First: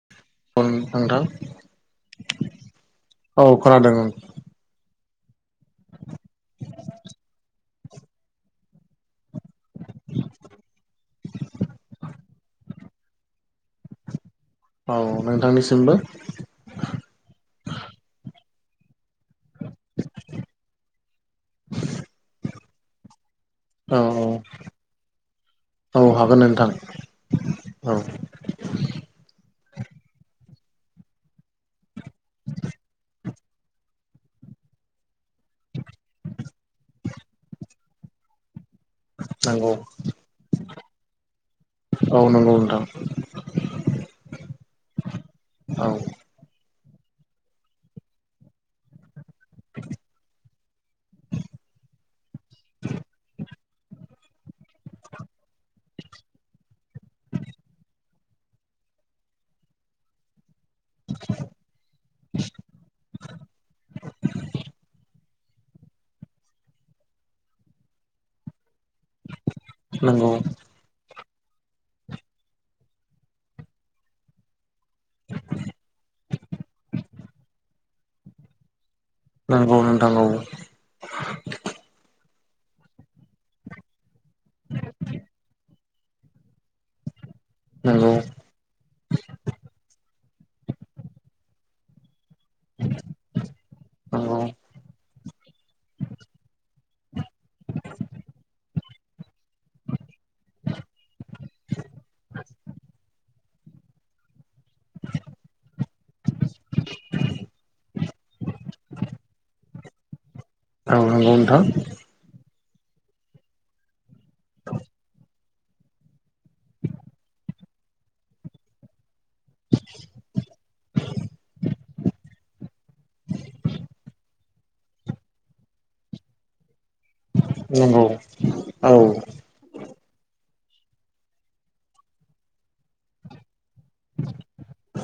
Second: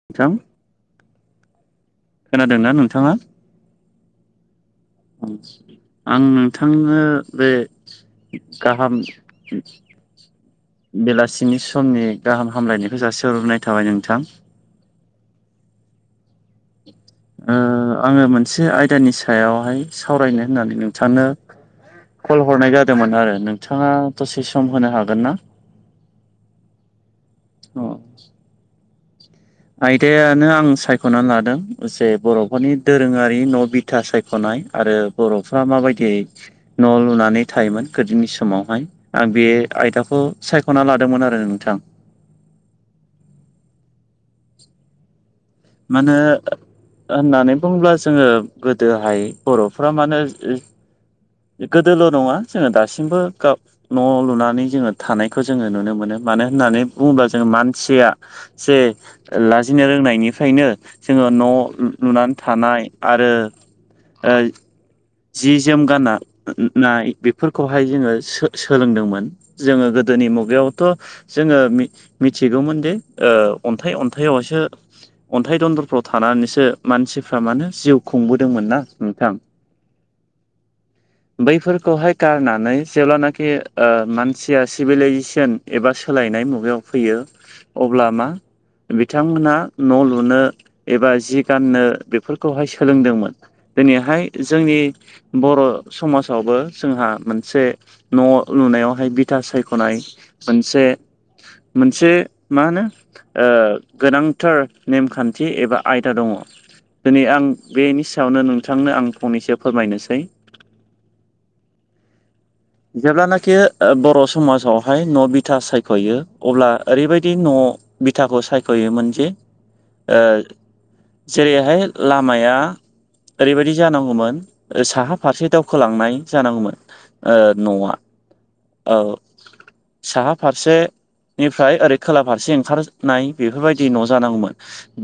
[unintelligible] [unintelligible] खोनादोंना नोंथाङा औ खोनादों ओं। आं नोंथांनो बे गाहाम बेलासिनि समनि गाहाम हामलायनायखौ जासिहरग्रोनाय थाबाय नोंथां। औ नोंथांनिसिमबो। ओम आङो मोनसे आयदानि सा सायावहाय सावरायनो होननानै नोंथांनो कल हरनाय जादोंमोन आरो नों थाङा औ दसे सम होनो हागोन ना। औ हागोन नोंथां। अ औ आयदायानो आं सायख'नानै लादों जे बर'फोरनि दोरोङारि न' बि था सायख'नाय आरो बर'फ्रा माबायदियै न' लुनानै थायोमोन गोदोनि समावहाय आं बे नंगौ आयदाखौ सायख'ना लादोंमोन आरो नोंथां। ओ नंगौ नोंथां। औ मानो होननानै बुङोब्ला जोङो गोदोहाय बर'फ्रा मानो ओ गोदोल' नङा जोङो दासिमबो गाव न' लुनानै जोङो थानायखौ जोङो नुनो मोनो मानो होननानै बुङोब्ला जोङो मानसिया जे लाजिनो रोंनायनिफ्रायनो जोङो न' लुनानै थानाय आरो ओ जि जोम गाननाय बेफोरखौहाय जोङो सो-सोलोंदोंमोन। जोङो गोदोनि नंगौ मुगायावथ' जोङो मि-मिथिगौमोन दि ओ अन्थाइ अन्थाइावसो अन्थाइ दन्दरफ्राव थानानैसो मानसिफ्रा मानो जिउ खुंबोदोंमोन ना नोंथां। नंगौ नोंथांगौ औ बैफोरखौहाय गारनानै जेब्लानाखि ओ मानसिया सिभिलाइजेसन एबा सोलायनाय मुगायाव फैयो अब्ला नंगौ नंगौ मा बिथांमोनहा न' लुनो एबा जि गाननो बेफोर खौहाय सोलोंदोंमोन दिनैहाय औ जोंनि बर' समाजावबो जोंहा मोनसे न' लुनायावहाय बिथ था सायख'नाय मोनसे-मोनसे मा होनो गोनांथार नेमखान्थि एबा आयदा दङ। दिनै आं बेनि सायावनो नोंथांनो आं फंनैसो फोरमायनोसै। औ नंगौ नोंथां जेब्लानाखि बर' समाजावहाय न' बि बिथा सायख'यो अब्ला ओरैबायदि न' बिथाखौ सायख'योमोन जे ओ जेरैहाय लामाया ओरैबायाददि जानांगौमोन साहा फारसे दावखोलांनाय जानांगौमोन। ओ न'आ नंगौ औ साहा फारसेनिफ्राय ओरै खोला फारसे ओंखार नाय बेफोरबायदि न' जानांगौमोन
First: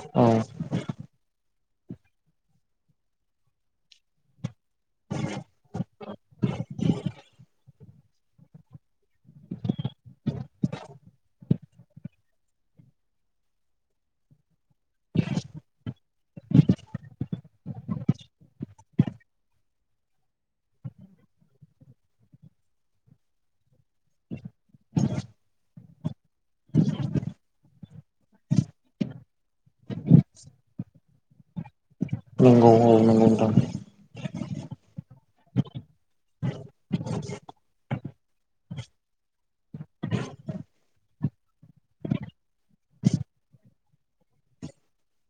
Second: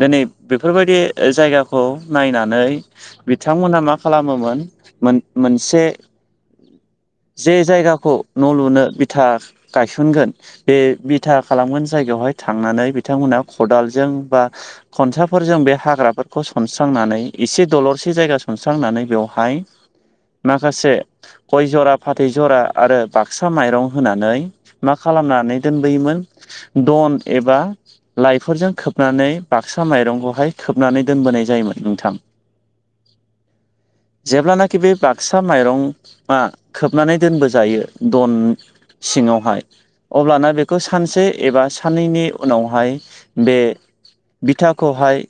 दिनै औ बे फोरबायदि जायगाखौ नायनानै बिथांमोना मा खालामोमोन मोन-मोनसे [inaudible] जे जायगाखौ न' लुनो बिथा गायसनगोन बे बिथा खालामगोन जायगायावहाय थांनानै बिथांमोनहा खदालजों बा खनसाफोरजों बे हाग्राफोरखौ सनस्रांनानै एसे दलर सेजायगा सनस्रांनानै बेहाय माखासे गय जरा फाथै जरा आरो बाक्सा माइरं होनानै मा खालामनानै दोनबोयोमोन दन एबा लाइफोरजों खोबनानै बाक्सा माइरंखौहाय खोबनानै दोनबोनाय जायोमोन। नोंथां नोंगौ औ नोंगौ नोंथां जेब्लानाखि बे बाक्सा माइरं‌ आ खोबनानै दोनबो जायो दन सिङावहाय अब्लाना बेखौ सानसे एबा साननैनि उनावहाय बे बिथाखौहाय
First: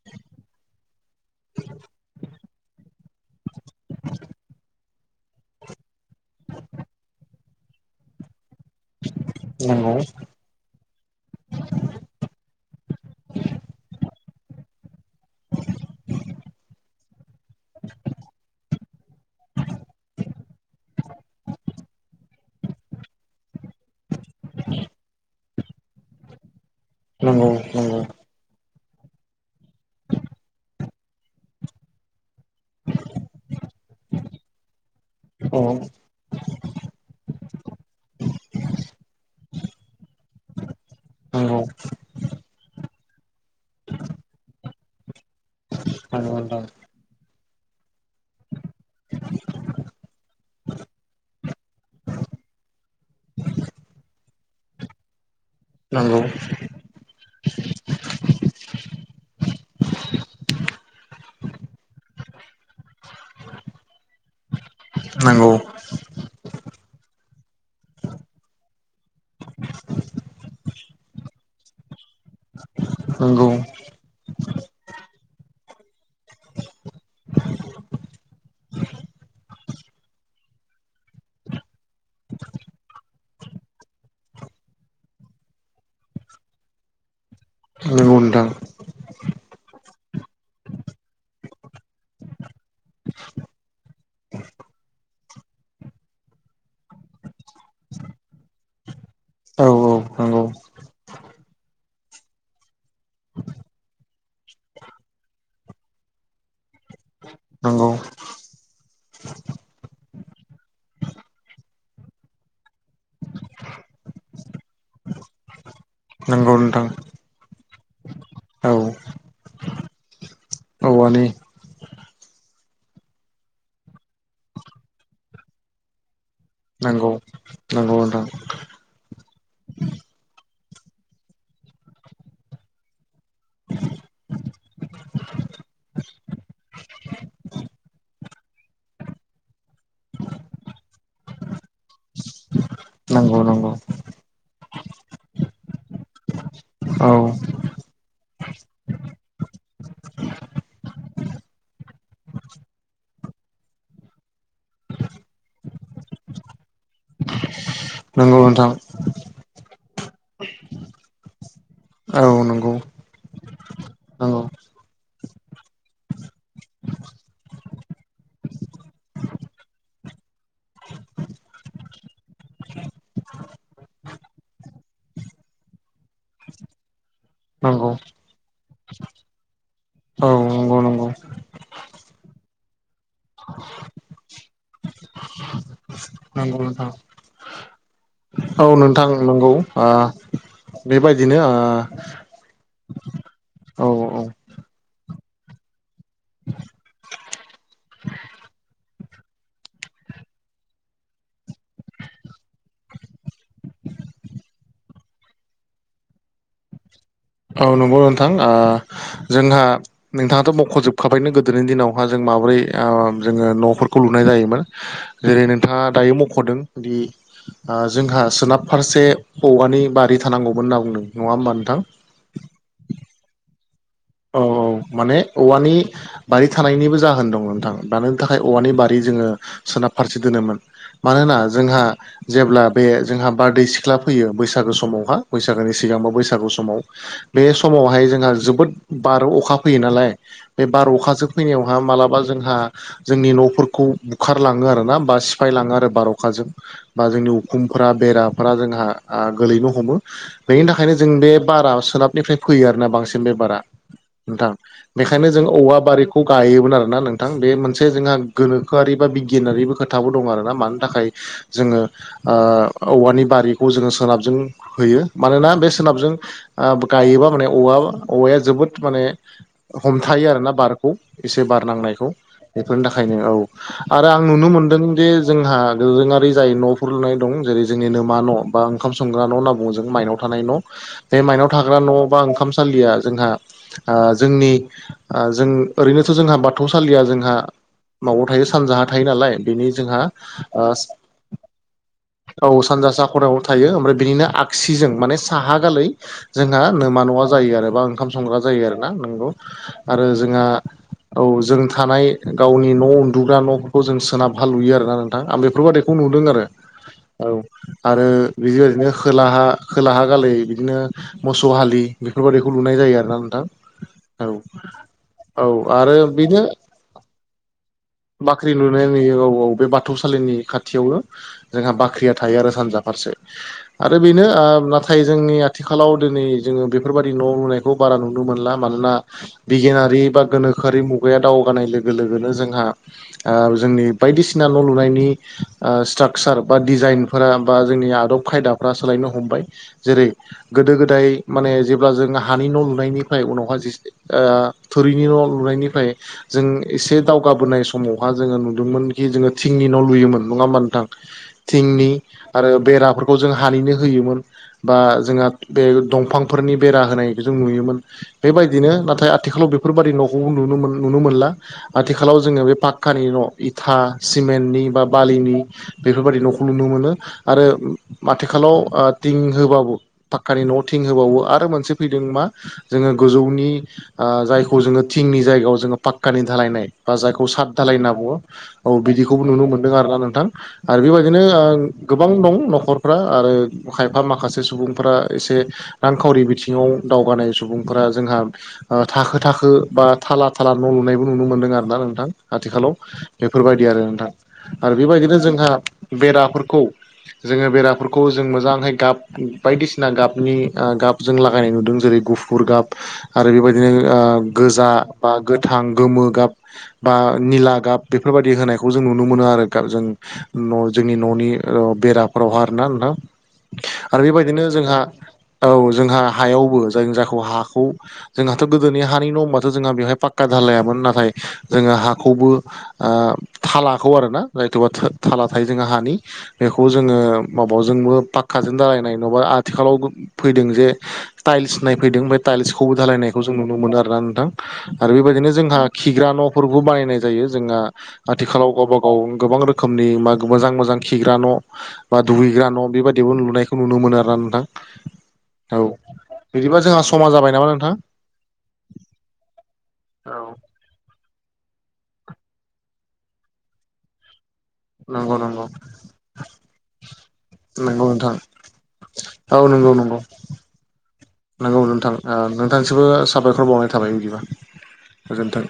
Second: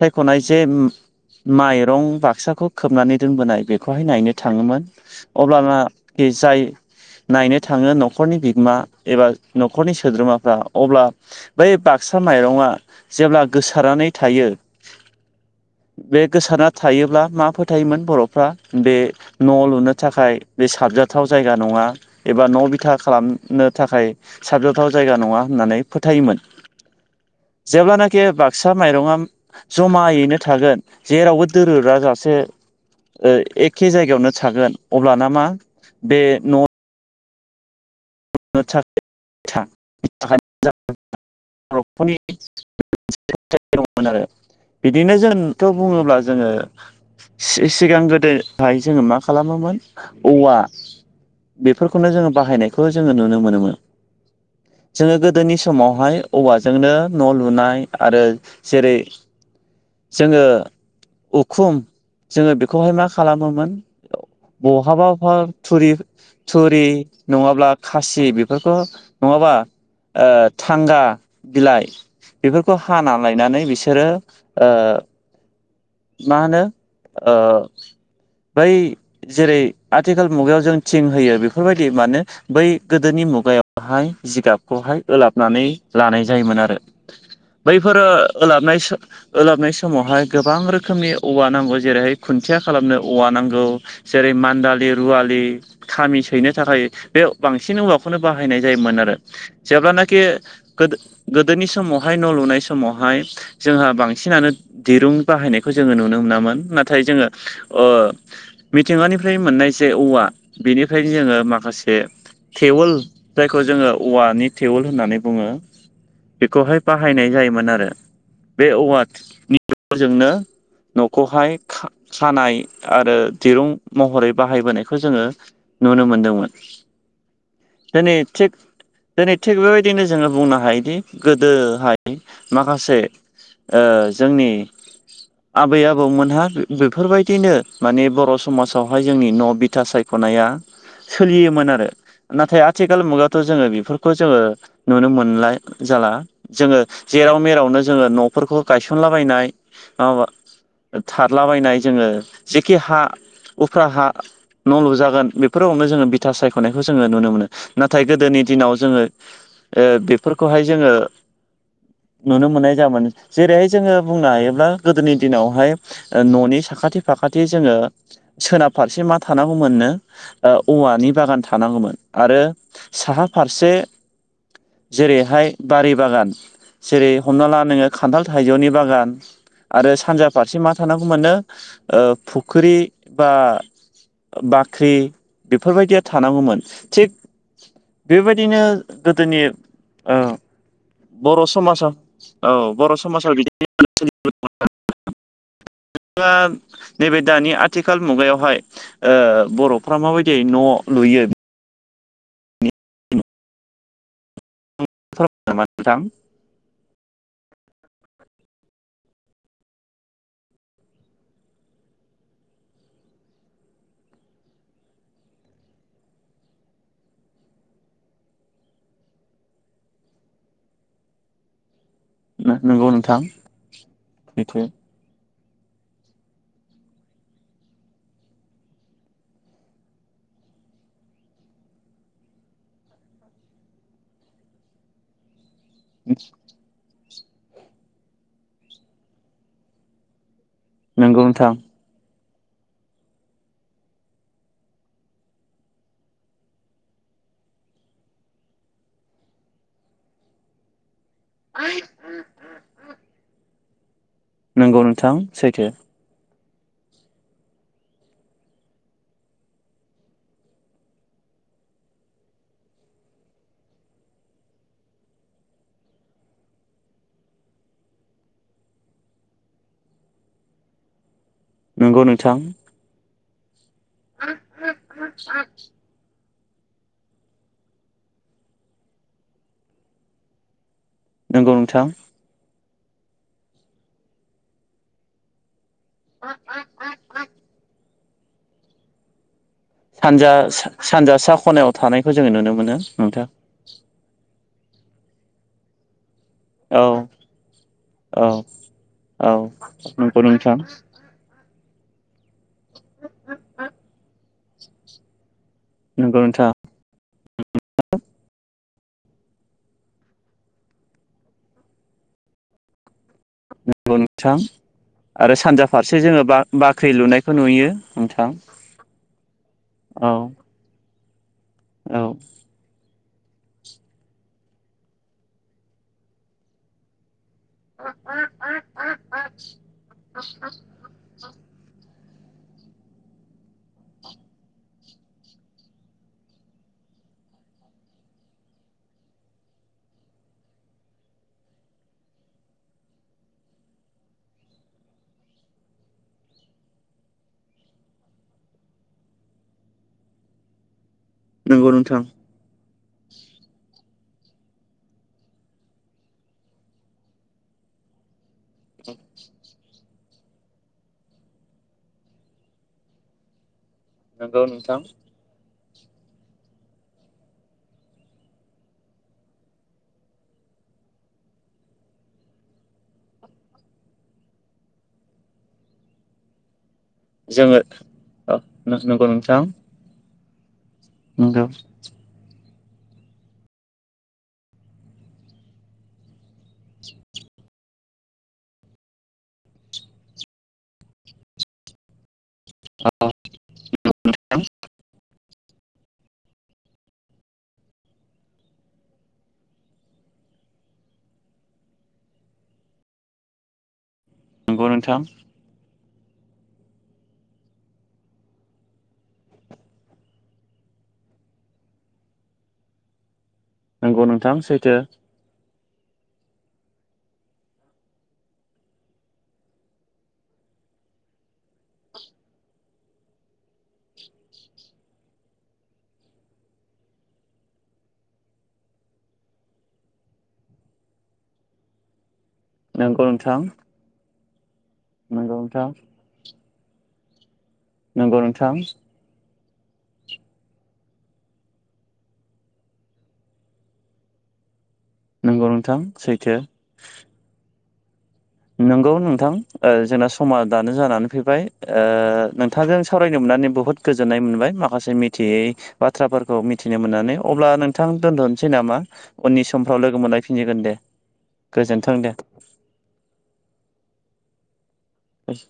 सायख'नाय जे माइरं बाक्साखौ खोबनानै दोनबोनाय बेखौहाय नायनो थाङोमोन। अब्लानाखि जाय नायनो थाङो न'खरनि बिगोमा एबा नंगौ न'खरनि सोद्रोमाफ्रा अब्ला बै बाक्सा माइरंआ जेब्ला गोसारनानै थायो बे गोसारा थायोब्ला मा फोथायोमोन बर'फ्रा बे न' लुनो थाखाय बे साबजाथाव जायगा नङा एबा न' बिथा खालामनो थाखाय साबजाथाव जायगा नङा होननानै फोथायोमोन। नंगौ नंगौ जेब्लानाखि बाक्सा माइरङा जमायैनो थागोन जेरावबो दोरोदाजासे ओ एखे जायगायावनो थागोन अब्लाना मा औ बे न' न' लुनो थाखाय बिथा नंगौ [unintelligible] बरफोरनि [unintelligible] [unintelligible] दंमोन आरो बिदिनो जोंथ' बुङोब्ला नंगौ जोङो नोंथां सि-सिगां गोदोहाय जोङो मा खालामोमोन औवा बेफोरखौनो जोङो बाहायनायखौ जोंङो नुनो मोनोमोन। जों गोदोनि नंगौ समावहाय औवाजों जोंनो न' लुनाय आरो जेरै जोङो उखुम जोङो बेखौहाय मा खालामोमोन बहाबा बहा थुरि- थुरि नङाब्ला खासि बेफोरखौ नङाबा ओ थांगा बिलाइ बेफोरखौ हाना नंगौ नंगौ लायनानै बिसोरो ओ मा होनो ओ बै जेरै आथिखाल मुगायाव जों थिं होयो बेफोरबायदि मानो बै गोदोनि मुगायावहाय जिगाबखौहाय ओलाबनानै लानाय जायोमोन आरो। बैफोरो नंगौ नोंथां ओलाबनाय ओलाबनाय समावहाय गोबां रोखोमनि औवा नांगौ जेरैहाय खुन्थिया खालामनो औवा नांगौ। जेरै मान्दालि रुवालि खामि सैनो थाखाय बे बांसिन औवाखौनो बाहायनाय जायोमोन आरो। औ औ जेब्लानाखि नंगौ गोदो-गोदोनि समावहाय न' लुनाय समावहाय जोंहा बांसिनानो दिरुं बाहायनायखौ जोङो नुनो मोनामोन। नाथाय जोङो ओ नंगौ मिथिंगानिफ्राय मोननाय जे औवा बेनिफ्रायनो जोङो माखासे थेवल जायखौ जोङो औवानि थेवल होननानै बुङो। नंगौ बेखौहाय नोंथां बाहायनाय जायोमोन आरो। बे औ औवानि [unintelligible] औवानि न'खौहाय खा-खानाय आरो दिरुं महरै बाहायबोनायखौ जोङो नुनो मोनदोंमोन। नंगौ। नंगौ दिनै नोंथां थिग दिनै थिग बेबायदिनो जोङो बुंनो हायोदि गोदोहाय माखासे ओ जोंनि आबै आबौमोनहा बेफोरबायदिनो माने बर' समाजावहाय जोंनि न' बिथा [unintelligible] [unintelligible] सोलियोमोन आरो। नाथाय आथिखाल नंगौ मुगायावथ' जोङो नंगौ बेफोरखौ जोङो नुनो मोनला जाला। जोङो औ जेराव - मेरावनो जोङो न'फोरखौ गायसनलाबायनाय माबा थारलाबायनाय जोङो जेखि हा उफ्रा हा न' लुजागोन बेफोरावनो जोङो बिथा सायख'नायखौ जों नुनो मोनो नाथाय नंगौ गोदोनि नोंथां दिनाव जोङो बेफोरखौहाय जोङो औ नुनो मोननाय नंगौ जायोमोन जेरैहाय जोङो बुंनो नंगौ हायोब्ला गोदोनि दिनावहाय न'नि साखाथि- फाखाथि जोङो सोनाब फारसे मा थानांगौ मोननो औवानि बागान थानांगौमोन आरो साहा फारसे जेरैहाय बारि बागान जेरै हमना ला नोङो नंगौ खान्थाल, थाइजौनि बागान आरो औ सानजा फारसे मा नंगौ नंगौ थानांगौ मोनो ओ फुख्रि बा बाख्रि बेफोरबायदिया थानांगौमोन। नंगौ नोंथां थिग बेबायदिनो औ नोंथां गोदोनि नंगौ ओ बेबायदिनो बर' समाजाव औ बर' समाजाव ओ औ [unintelligible] [unintelligible] नैबे दानि आथिखाल मुगायावहाय ओ बर'फ्रा माबायदि न' लुयो औ। [unintelligible] नोंथां। औ नंगौ नोंथां। ओ जोंहा नोंथाङाथ' मख'जोबखाबायनो गोदोनि दिनावहा जों माबोरै ओ जोङो न'फोरखौ लुनाय जायोमोन। जेरै नोंथाङा दायो मख'दों दि ओ जोंहा सोनाब फारसे हौवानि बारि थानांगौमोन होनना बुंदों नङा ओमबा नोंथां नंगौ नोंथां औ सैथो औ माने औवानि बारि थानायनिबो जाहोन दं नोंथां दानि थाखाय औवानि बारि जोङो सोनाब फारसे दोनोमोन मानोना जोंहा जेब्ला बे जोंहा बारदै सिख्ला फैयो बैसागो समावहा बैसागोनि [unintelligible] बा बैसागु समाव बे समावहाय जोंहा जोबोद बार' अखा फैयो नालाय बे बार, नंगौ अखाजो नोंथां फैनायावहा मालाबा जोंहा जोंनि न'फोरखौ बुखारलाङो आरोना बा सिफाय लाङो आरो बार, अखाजों। बा जोंनि उखुमफोरा बेराफोरा जोंहा गोलैनो हमो। बेनि थाखायनो जों बे बारा सोनाबनिफ्राय फैयो आरोना बांसिन बे बारा। नोंथां नंगौ नोंथां बेनिखायनो जों सैथो औवा बारिखौ [unintelligible] गायोमोन आरोना नोंथां। बे मोनसे जोंहा गोनोखोआरि बा बिगियानारिबो खोथाबो दं आरोना मानि थाखाय जोङो ओ औवानि बारिखौ जोङो सोनाबजों होयो मानोना बे सोनाबजों ओ गायोबा माने औवा औवाया जोबोद माने हमथायो आरोना बारखौ एसे बार नंगौ नांनायखौ नोंथां बेफोरनि थाखायनो औ आरो आं नुनो मोनदों दे जोंहा दोरोङारि जाय न'फोर लुनाय दं जेरै जोंनिनो नोमा न' बा ओंखाम संग्रा न' होनना बुंङो जों माइनाव थानाय न' बे माइनाव नंगौ थाग्रा नोंथां न' बा ओंखाम सालिया जोंहा ओ जोंनि ओ जों ओरैनोथ जोंहा बाथौसालिया जोंहा माबायाव थायो सानजाहा थायो नालाय बेनि जोंहा सानजा सानजा सा खनायाव थानायखौ जोङो औ नुनो मोनो सानजा सा नोंथां खनायाव थायो ओमफ्राय बेनिनो आगसिजों साहा गालै जोंहा औ नोमा नवा जायो आरो बा ओंखा म औ संग्रा जायो आरोना नोंगौ औ आरो नंगौ जोंहा नोंथां औ जों थानाय गावनि न' उन्दुग्रा नफोरखौ जों सोनाबहा लुयो आरोना नोंथां आं बेफोरबायदि खौ नंगौ नुदों नोंथां आरो औ आरो बिदि ओरैनो खोलाहा खोलाहा गालै बिदिनो मोसौ हालि बेफोर बादिखौ लुनाय जायो आरोना नोंथां नंगौ औ नोंथां आरो औ सानजा आरो फारसे जोङो बा बेनो बाख्रि लुनायखौ नुयो नोंथां बाख्रि लुनाय नुयो औ औ बे औ बाथौसालिनि खाथियावनो जोंहा औ बाख्रिया थायो आरो सानजा फारसे आरो बेनो ओ नाथाय जोंनि आथिखालाव दिनै जोंङो बेफोरबायदि न' लुनाय खौ बारा नुनो मोनला मानोना बिगियानारि बा गोनोखोआरि मुं बे दावगानाय लोगो लोगोनो जोंहा जोंनि ओ बायदिसिना न' लुनायनि ओ स्ट्राकसार बा डिजाइनफोरा बा जोंनि आदब खायदाफ्रा सोलायनो हमबाय जेरै गोदो गोदाय माने जेब्ला जों हानि नन' लुनायनिफ्राय उनावहाय जेसे थोरिनि न' लुनायनिफ्राय जों एसे दावगाबोनाय समावहा जोंङो नुदों मोनखि जोंङो थिंनि न' लुयोमोन नंङा ओमबा नोंथां नंगौ थिंनि नोंथां आरो बेराफोरखौ जों हानिनो होयोमोन बा जोंहा बे दंफां फोरनि बेरा होनाय जों नुयोमोन बेबायदिनो नाथाय आथिखालाव बे फोरबायादि नखौबो नुनो नुनो मोनला आथिखालाव जोंङो बे पाक्कानि न' इथा नंगौ सिमेन्टनि नोंथां बा बालिनि बेफोरबायदि नखौ नुनो मोनो आरो आथिखालाव थिं होबाबो पाक्कानि न' थिं होबावो आरो मोनसे फैदों मा जोंङो गोजौनि ओ जायखौ जोंङो थिंनि जायगायाव जोंङो पाक्कानि धालायनाय बा जायखौ साद जोङो दालाय होनना बुंङो औ नंगौ बिदिखौबो नोंथां नुनो मोनदों आरोना नोंथां आरो बेबायदिनो नंगौ ओं गोबां दं नखरफ्रा आरो खायफा माखासे सुबुंफोरा एसे रांखावरि बिथिं सिङाव दावगानाय सुबुं फोरा जोंहा थाखो थाखो बा थाला थाला न' लुनायबो नुनो मोनदों आरोना नोंथां आथिखालाव बेफोरबायदि आरो नोंथां आरो बेबायदिनो जोंहा बेराफोरखौ जोंङो बेराफोरखौ जों मोजांहाय गाब बायदिस जों लागायनाय नुदों जेरै गुफुर गाब आरो बेबायदिनो आ नंगौ गोजा नोंथां बा गोथां गोमो गाब बा निला गाब बेफोरबायदि होनायखौ जों नुनो मोनो आरो गा जों न जोंनि ननि ओ बेराफोरावहा आरो ना नोंथां आरो नंगौ नोंथां बेबायदिनो सैथो जोंहा औ जोंहा हायावबो जायनि जायखौ हाखौ जोंहाथ गोदोनि हानि न होनबाथ जोंहा बेवहाय पाक्का धालायामोन नाथाय जोंङो हाखौबो आं थालाखौ आरो ना जायथबा थाला थायो जोंहा हानि बेखौ जोंङो माबाजोंबो पाखक्काउजों दालायनाय नंङाबा आथिखालाव फैदों जे टाइल्स होनायफैदों बे टाल्सखौबो नंगौ धालायनायखौ जों नोंथां नुनो मोनो आरोना नोंथां आरो बेबायदिनो नंगौ जोंहा नोंथां खिग्रा नफोरबो बानायनाय जायो जोंहा नंगौ आथिखालाव नोंथां गावबा गाव व गोबां रोखोमनि मा मोजां मोजां खिग्रा न' बा दुगैग्रा न' बेबायदियावबो नुनायखौ नुनो मोनो आरोना नोंथां नंगौ औ नोंथां सैथो बिदिबा जोंहा समा जाबाय नामा नोंथां नंगौ नोंथां ओ जोंना औ समा दानो जानानै फैबाय ओ नोंथांजों सावरायनो मोननानै बुहुद गोजोननाय मोनबाय मा माखासे नंगौ मिथियै नंगौ बाथ्राफोरखौ मिथिनो मोननानै अब्ला नोंथां दोनथ नोसै नामा? उननि समफ्राव लोगो मोनलायफिनजगोन दे नोंगौ नोंथां गोजोन्थों दे आ नोंथांसिमबो साबायखर बावनाय थाबाय बिदिबा गोजोनथों